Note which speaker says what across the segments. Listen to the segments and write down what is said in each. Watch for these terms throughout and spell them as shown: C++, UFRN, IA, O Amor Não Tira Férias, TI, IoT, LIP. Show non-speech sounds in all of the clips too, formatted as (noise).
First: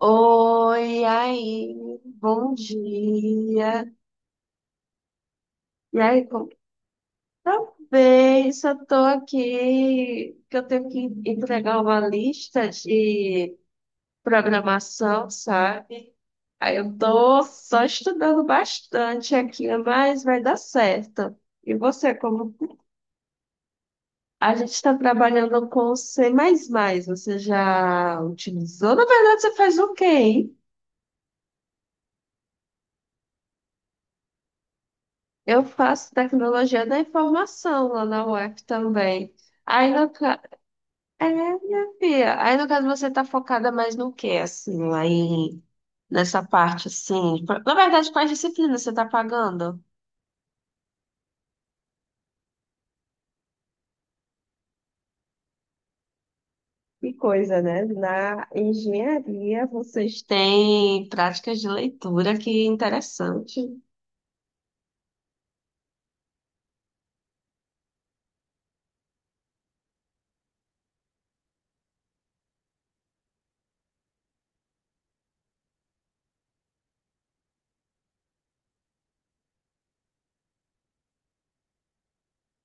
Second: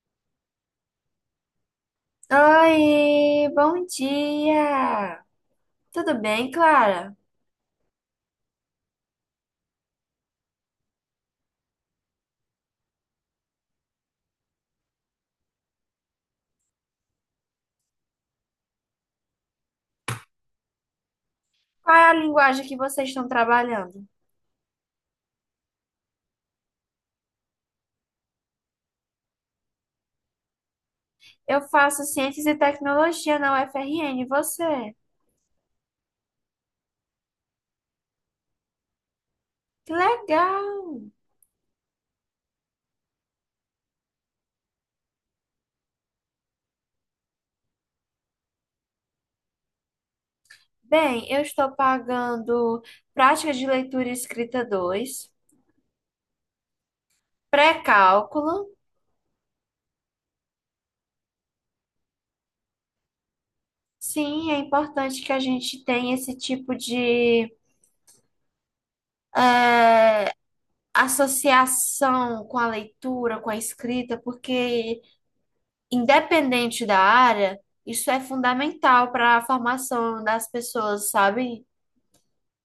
Speaker 1: Oi, e aí, bom
Speaker 2: Oi, bom
Speaker 1: dia.
Speaker 2: dia!
Speaker 1: E
Speaker 2: Tudo
Speaker 1: aí, como
Speaker 2: bem,
Speaker 1: que
Speaker 2: Clara?
Speaker 1: tá bem? Só tô aqui que eu tenho que entregar uma lista de programação, sabe? Aí eu tô só estudando bastante aqui, mas vai dar certo. E
Speaker 2: Qual é
Speaker 1: você,
Speaker 2: a
Speaker 1: como
Speaker 2: linguagem que vocês estão trabalhando?
Speaker 1: a gente está trabalhando com C++, mais, você já utilizou? Na verdade, você faz o quê, hein?
Speaker 2: Eu faço Ciências e Tecnologia na UFRN, e você?
Speaker 1: Eu faço tecnologia da informação lá na UF também. Aí
Speaker 2: Que
Speaker 1: no ca...
Speaker 2: legal!
Speaker 1: É, minha filha. Aí no caso você tá focada mais no quê, assim, lá em nessa parte, assim? Na verdade, quais disciplinas você tá pagando?
Speaker 2: Bem, eu estou pagando Prática de Leitura e Escrita 2,
Speaker 1: Que coisa, né? Na
Speaker 2: pré-cálculo.
Speaker 1: engenharia. Vocês têm práticas de leitura, que interessante.
Speaker 2: Sim, é importante que a gente tenha esse tipo de eh, associação com a leitura, com a escrita, porque independente da área, isso é fundamental para a formação das pessoas, sabe?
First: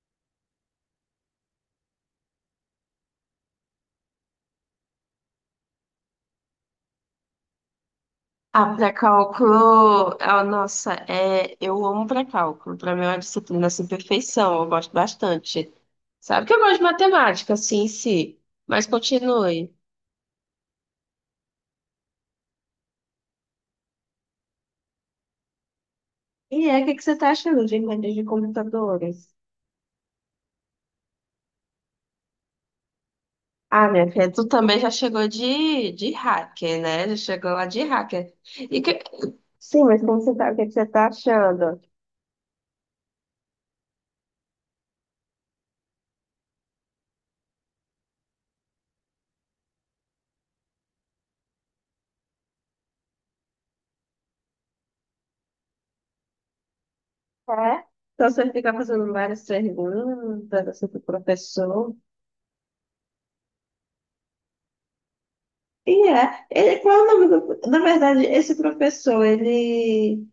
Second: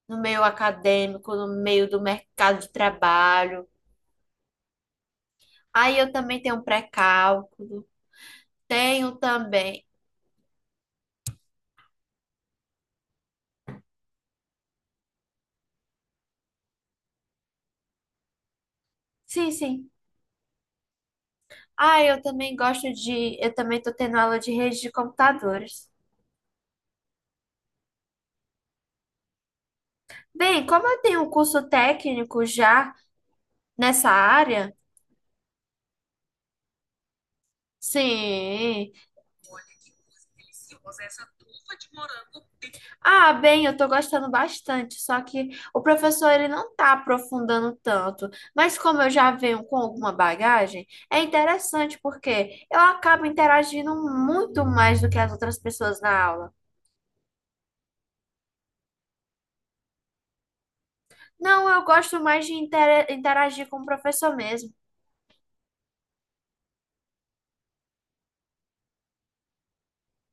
Speaker 2: No meio acadêmico, no meio do mercado de trabalho. Aí eu também tenho um pré-cálculo,
Speaker 1: Ah,
Speaker 2: tenho também.
Speaker 1: pré-cálculo, ah, nossa, é, eu amo pré-cálculo. Para mim é uma disciplina assim, perfeição, eu gosto bastante. Sabe que eu gosto de matemática, assim, em si, mas
Speaker 2: Sim,
Speaker 1: continue.
Speaker 2: sim. Ah, eu também gosto de. Eu também estou tendo aula de rede de computadores.
Speaker 1: E é, o que que você tá achando de inventos de computadores?
Speaker 2: Bem, como eu tenho um curso técnico já
Speaker 1: Ah, minha
Speaker 2: nessa
Speaker 1: filha, tu
Speaker 2: área,
Speaker 1: também já chegou de hacker, né? Já chegou lá de hacker. E
Speaker 2: sim.
Speaker 1: que... Sim, mas como você tá, o que que você tá achando?
Speaker 2: Ah, bem, eu tô gostando bastante, só que o professor ele não tá aprofundando tanto. Mas como eu já venho com alguma bagagem, é interessante porque eu acabo interagindo muito mais do que as outras pessoas na aula.
Speaker 1: É? Então você fica fazendo várias perguntas assim, pro
Speaker 2: Não, eu
Speaker 1: professor.
Speaker 2: gosto mais de interagir com o professor mesmo.
Speaker 1: E é. Ele, qual é o nome do... Na verdade, esse professor, ele...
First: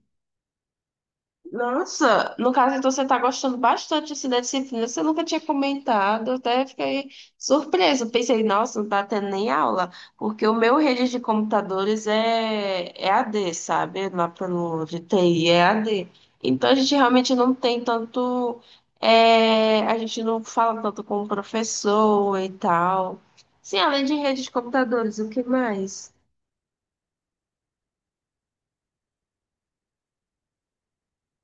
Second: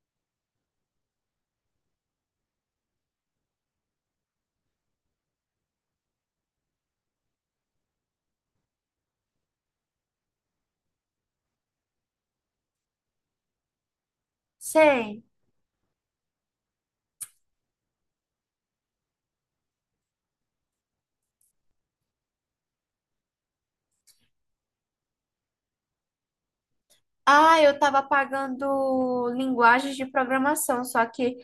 Speaker 1: Nossa, no caso, então você está gostando bastante assim, da disciplina. Você nunca tinha comentado, até fiquei surpresa. Pensei, nossa, não está tendo nem aula, porque o meu rede de computadores é a d, sabe? Lá pelo de
Speaker 2: Sei.
Speaker 1: TI é a d. Então a gente realmente não tem tanto. É, a gente não fala tanto com o professor e tal. Sim, além de rede de computadores, o que mais?
Speaker 2: Ah, eu estava pagando linguagens de programação, só que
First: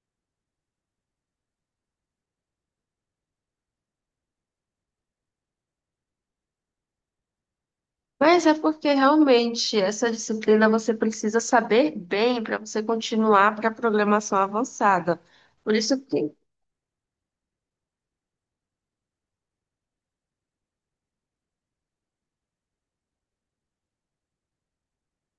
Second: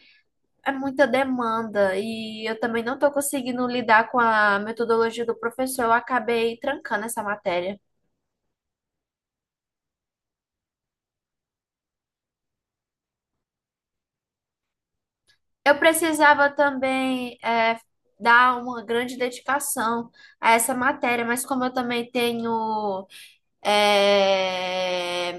Speaker 2: é muita demanda e eu também não estou conseguindo lidar com a metodologia do professor, eu acabei trancando essa matéria.
Speaker 1: Mas é porque realmente essa disciplina você precisa saber bem para você continuar para a programação avançada. Por
Speaker 2: Eu
Speaker 1: isso que...
Speaker 2: precisava também dar uma grande dedicação a essa matéria, mas como eu também tenho é,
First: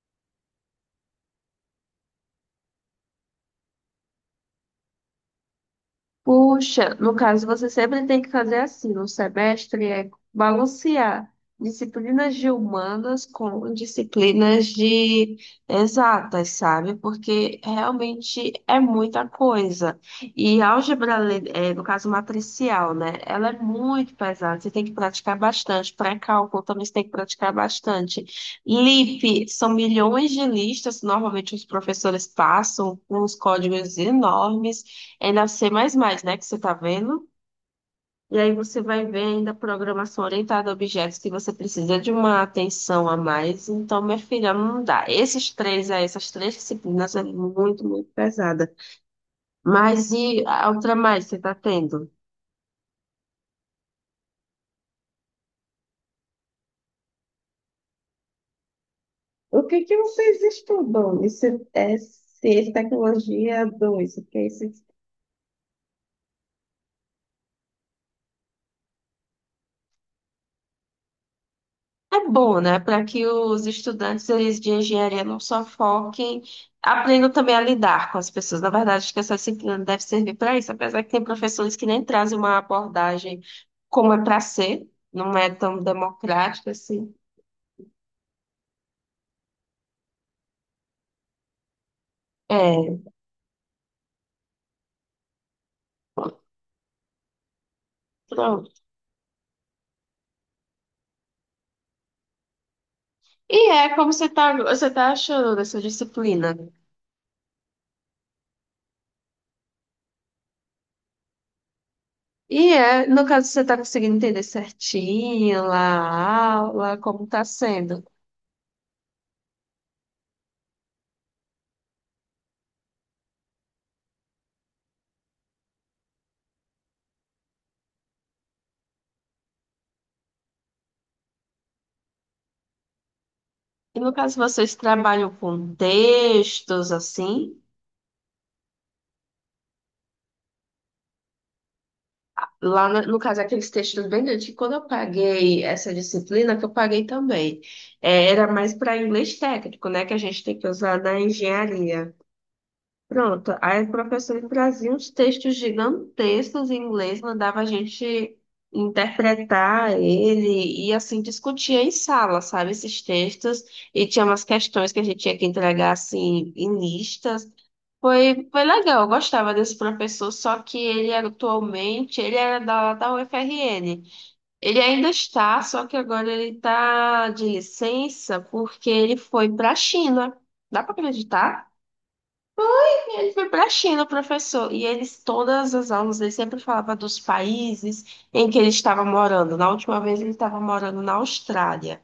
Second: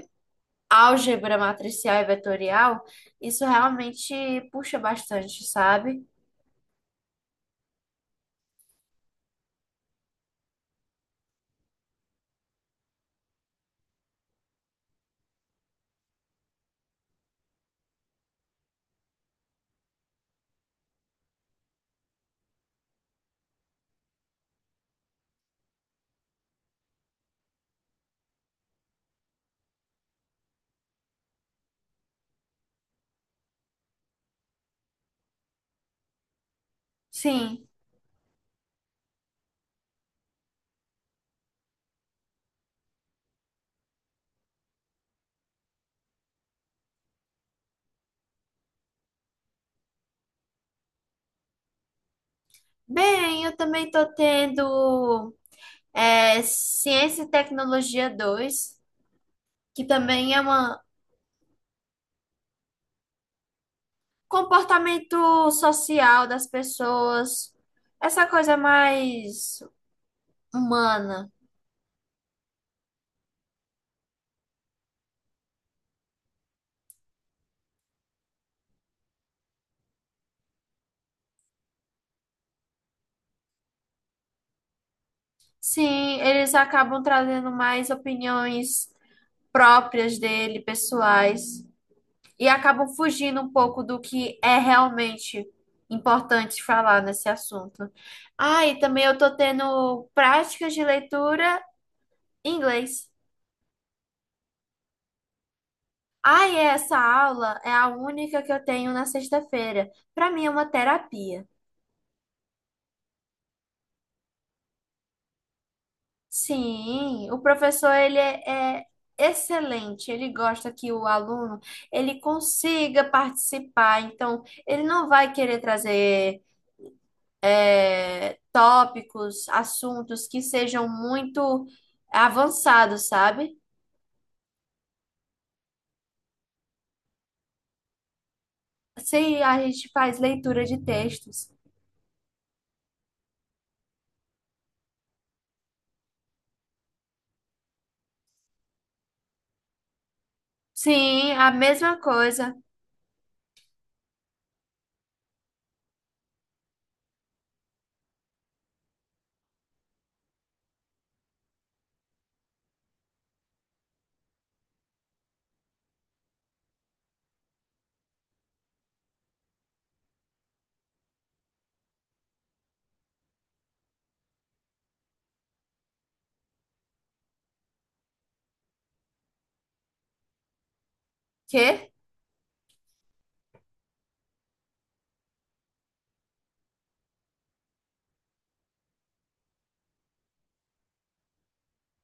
Speaker 2: álgebra matricial e vetorial, isso realmente puxa bastante, sabe?
Speaker 1: Puxa, no caso, você sempre tem que fazer assim, no semestre é balancear disciplinas de humanas com disciplinas de exatas, sabe? Porque realmente é muita coisa. E álgebra, é, no caso matricial, né? Ela é muito pesada, você tem que praticar bastante. Pré-cálculo também você tem que praticar bastante. LIP, são milhões de listas, normalmente os professores passam com uns códigos enormes. É na C++, né, que você está vendo.
Speaker 2: Sim.
Speaker 1: E aí você vai ver ainda a programação orientada a objetos que você precisa de uma atenção a mais. Então, minha filha, não dá. Esses três, é, essas três disciplinas é muito, muito pesada. Mas e a outra mais você está tendo?
Speaker 2: Bem, eu também estou tendo Ciência e Tecnologia 2,
Speaker 1: O que
Speaker 2: que
Speaker 1: que
Speaker 2: também
Speaker 1: vocês
Speaker 2: é um
Speaker 1: estudam? Isso é C, Tecnologia 2? O que é isso?
Speaker 2: comportamento social das pessoas, essa coisa mais humana.
Speaker 1: É bom, né, para que os estudantes eles de engenharia não só foquem, aprendam também a lidar com as pessoas. Na verdade, acho que essa disciplina deve servir para isso, apesar que tem professores que nem trazem uma abordagem como é para ser, não é tão
Speaker 2: Sim, eles
Speaker 1: democrática
Speaker 2: acabam
Speaker 1: assim.
Speaker 2: trazendo mais opiniões próprias dele, pessoais, e acabam
Speaker 1: É,
Speaker 2: fugindo um pouco do que é realmente importante falar nesse assunto. Ah, e
Speaker 1: pronto.
Speaker 2: também eu tô tendo práticas de leitura em inglês.
Speaker 1: E é como você tá achando dessa
Speaker 2: Ah,
Speaker 1: disciplina?
Speaker 2: e essa aula é a única que eu tenho na sexta-feira. Para mim é uma terapia.
Speaker 1: E é, no caso, você tá conseguindo entender certinho lá a aula, como
Speaker 2: Sim, o
Speaker 1: tá
Speaker 2: professor
Speaker 1: sendo?
Speaker 2: ele é, é excelente, ele gosta que o aluno ele consiga participar, então ele não vai querer trazer tópicos, assuntos que sejam muito avançados, sabe?
Speaker 1: E no caso, vocês trabalham com textos assim?
Speaker 2: Sim, a gente faz leitura de textos.
Speaker 1: Lá, no caso, aqueles textos bem grandes, que quando eu paguei essa disciplina, que eu paguei também, é, era mais para inglês técnico, né, que a gente tem que usar na
Speaker 2: Sim, a mesma
Speaker 1: engenharia.
Speaker 2: coisa.
Speaker 1: Pronto, aí o professor trazia uns textos gigantescos em inglês, mandava a gente interpretar ele e assim discutia em sala, sabe, esses textos, e tinha umas questões que a gente tinha que entregar assim em listas. Foi legal, eu gostava desse professor, só que ele era atualmente, ele era da UFRN. Ele ainda está, só que agora ele está de licença porque ele foi para a China. Dá para acreditar?
Speaker 2: Quê?
Speaker 1: E ele foi para a China, o professor, e eles, todas as aulas, ele sempre falava dos países em que ele estava morando. Na última vez, ele estava morando na Austrália.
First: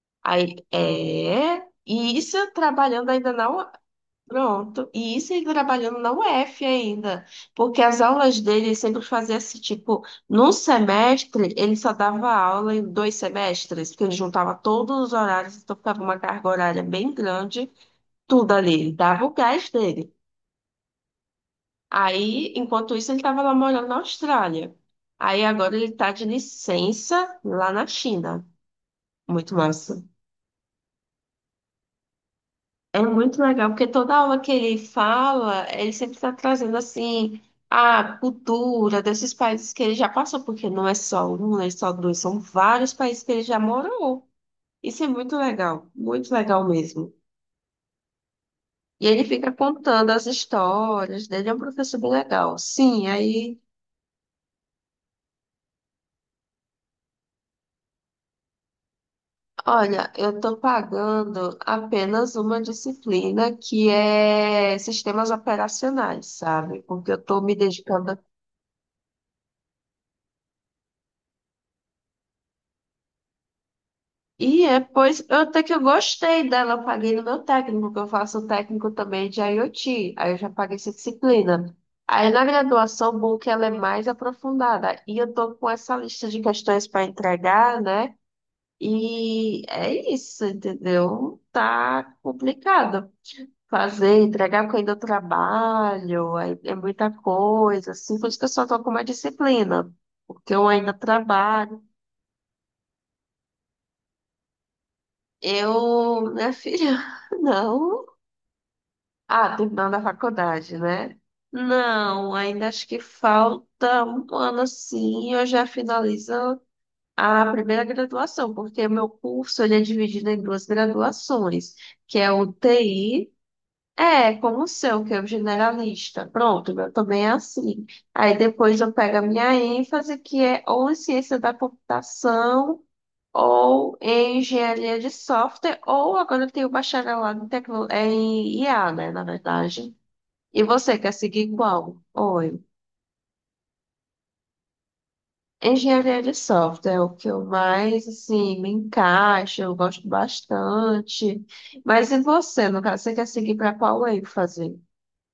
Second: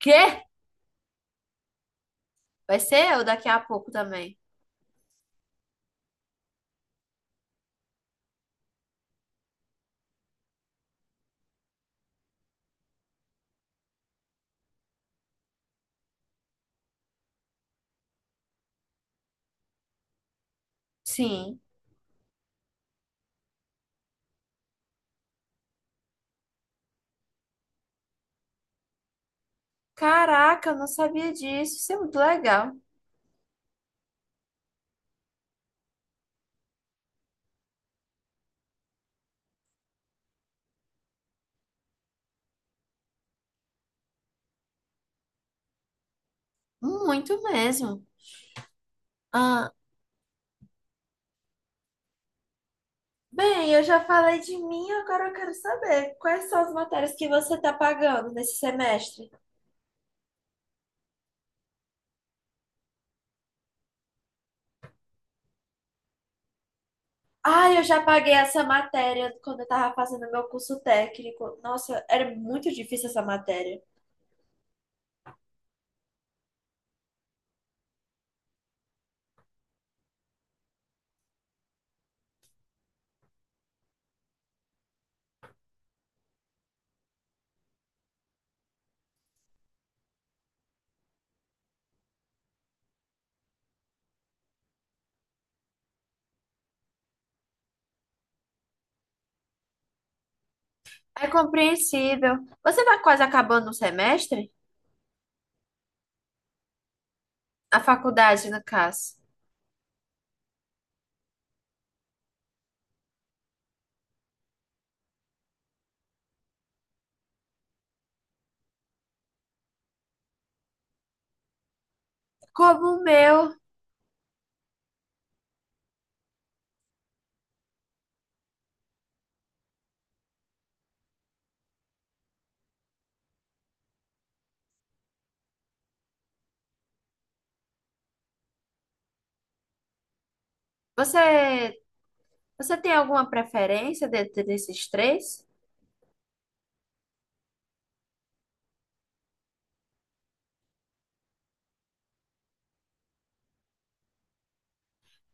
Speaker 2: Quê?
Speaker 1: Aí, é, e isso
Speaker 2: Vai
Speaker 1: trabalhando
Speaker 2: ser eu
Speaker 1: ainda na
Speaker 2: daqui a
Speaker 1: U-
Speaker 2: pouco também.
Speaker 1: Pronto, e isso ele trabalhando na UF ainda, porque as aulas dele ele sempre fazia assim, tipo, num semestre, ele só dava aula em dois semestres, porque ele juntava todos os horários, então ficava uma carga horária bem grande, tudo ali, ele dava o gás dele.
Speaker 2: Sim.
Speaker 1: Aí, enquanto isso, ele estava lá morando na Austrália. Aí agora ele está de licença lá na China. Muito massa.
Speaker 2: Caraca, eu não sabia disso. Isso é muito legal.
Speaker 1: É muito legal, porque toda aula que ele fala, ele sempre está trazendo assim a cultura desses países que ele já passou, porque não é só um, não é só dois, são vários países que ele já morou. Isso é muito legal mesmo.
Speaker 2: Muito mesmo.
Speaker 1: E ele fica
Speaker 2: Ah,
Speaker 1: contando as histórias dele, é um professor bem legal. Sim, aí.
Speaker 2: bem, eu já falei de mim, agora eu quero saber quais são as matérias que você está pagando nesse semestre.
Speaker 1: Olha, eu estou pagando apenas uma disciplina que é sistemas operacionais, sabe? Porque eu estou me
Speaker 2: Ah, eu já
Speaker 1: dedicando.
Speaker 2: paguei essa matéria quando eu estava fazendo meu curso técnico. Nossa, era muito difícil essa matéria.
Speaker 1: E é, pois eu até que eu gostei dela, eu paguei no meu técnico, porque eu faço técnico também de IoT, aí eu já paguei essa disciplina. Aí na graduação, bom que ela é mais aprofundada, e eu estou com essa lista de questões para entregar, né? E é isso, entendeu? Tá complicado fazer, entregar porque eu ainda trabalho, aí é muita coisa, assim, por isso que eu só tô com uma disciplina, porque eu ainda
Speaker 2: É
Speaker 1: trabalho.
Speaker 2: compreensível. Você está quase acabando o semestre?
Speaker 1: Eu, minha filha, (laughs)
Speaker 2: A
Speaker 1: não.
Speaker 2: faculdade, no caso.
Speaker 1: Ah, terminando a faculdade, né? Não, ainda acho que falta um ano assim, eu já finalizo a primeira graduação, porque meu curso ele é dividido em duas graduações, que é o
Speaker 2: Como o
Speaker 1: TI.
Speaker 2: meu,
Speaker 1: É, como o seu, que é o generalista. Pronto, eu também é assim. Aí depois eu pego a minha ênfase, que é ou em ciência da computação, ou em engenharia de software, ou agora eu tenho um bacharelado em, tecno... é, em IA, né, na verdade. E você quer seguir
Speaker 2: você,
Speaker 1: qual? Oi.
Speaker 2: você tem alguma preferência dentre esses três?
Speaker 1: Engenharia de software é o que eu mais, assim, me encaixo, eu gosto bastante. Mas e você, no caso, você quer seguir para qual ênfase?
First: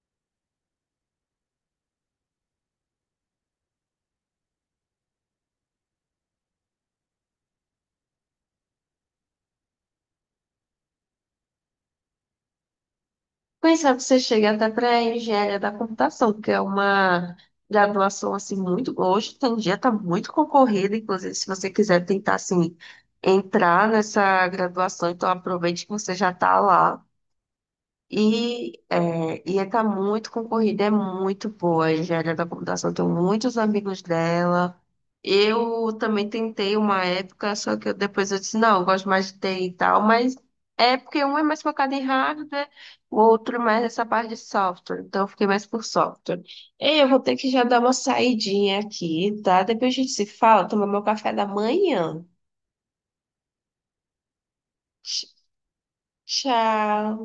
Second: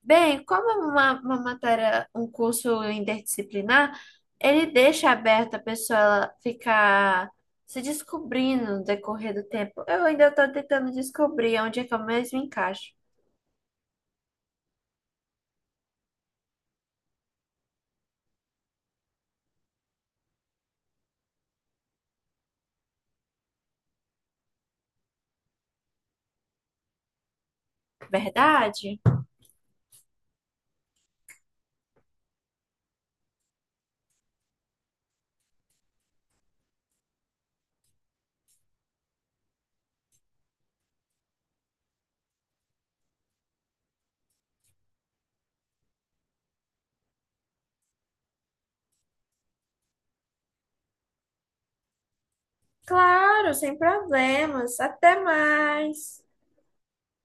Speaker 2: Bem, como é uma matéria, um curso interdisciplinar, ele deixa aberta a pessoa ela ficar se descobrindo no decorrer do tempo. Eu ainda estou tentando descobrir onde é que eu mesmo encaixo.
Speaker 1: Quem sabe você chega até para engenharia da computação, que é uma graduação assim muito hoje em dia está muito concorrida, inclusive se você quiser tentar assim entrar nessa graduação, então aproveite que você já está lá. E,
Speaker 2: Verdade?
Speaker 1: é, e está muito concorrida, é muito boa. A engenharia da computação, tenho muitos amigos dela. Eu também tentei uma época, só que eu- depois eu disse, não, eu gosto mais de TI e tal, mas é porque um é mais focado em hardware, o outro é mais nessa parte de software. Então eu fiquei mais por software. Ei, eu vou ter que já dar uma saidinha aqui, tá? Depois a gente se fala, tomar meu café da manhã.
Speaker 2: Claro, sem problemas. Até
Speaker 1: Tch-
Speaker 2: mais.
Speaker 1: Tchau.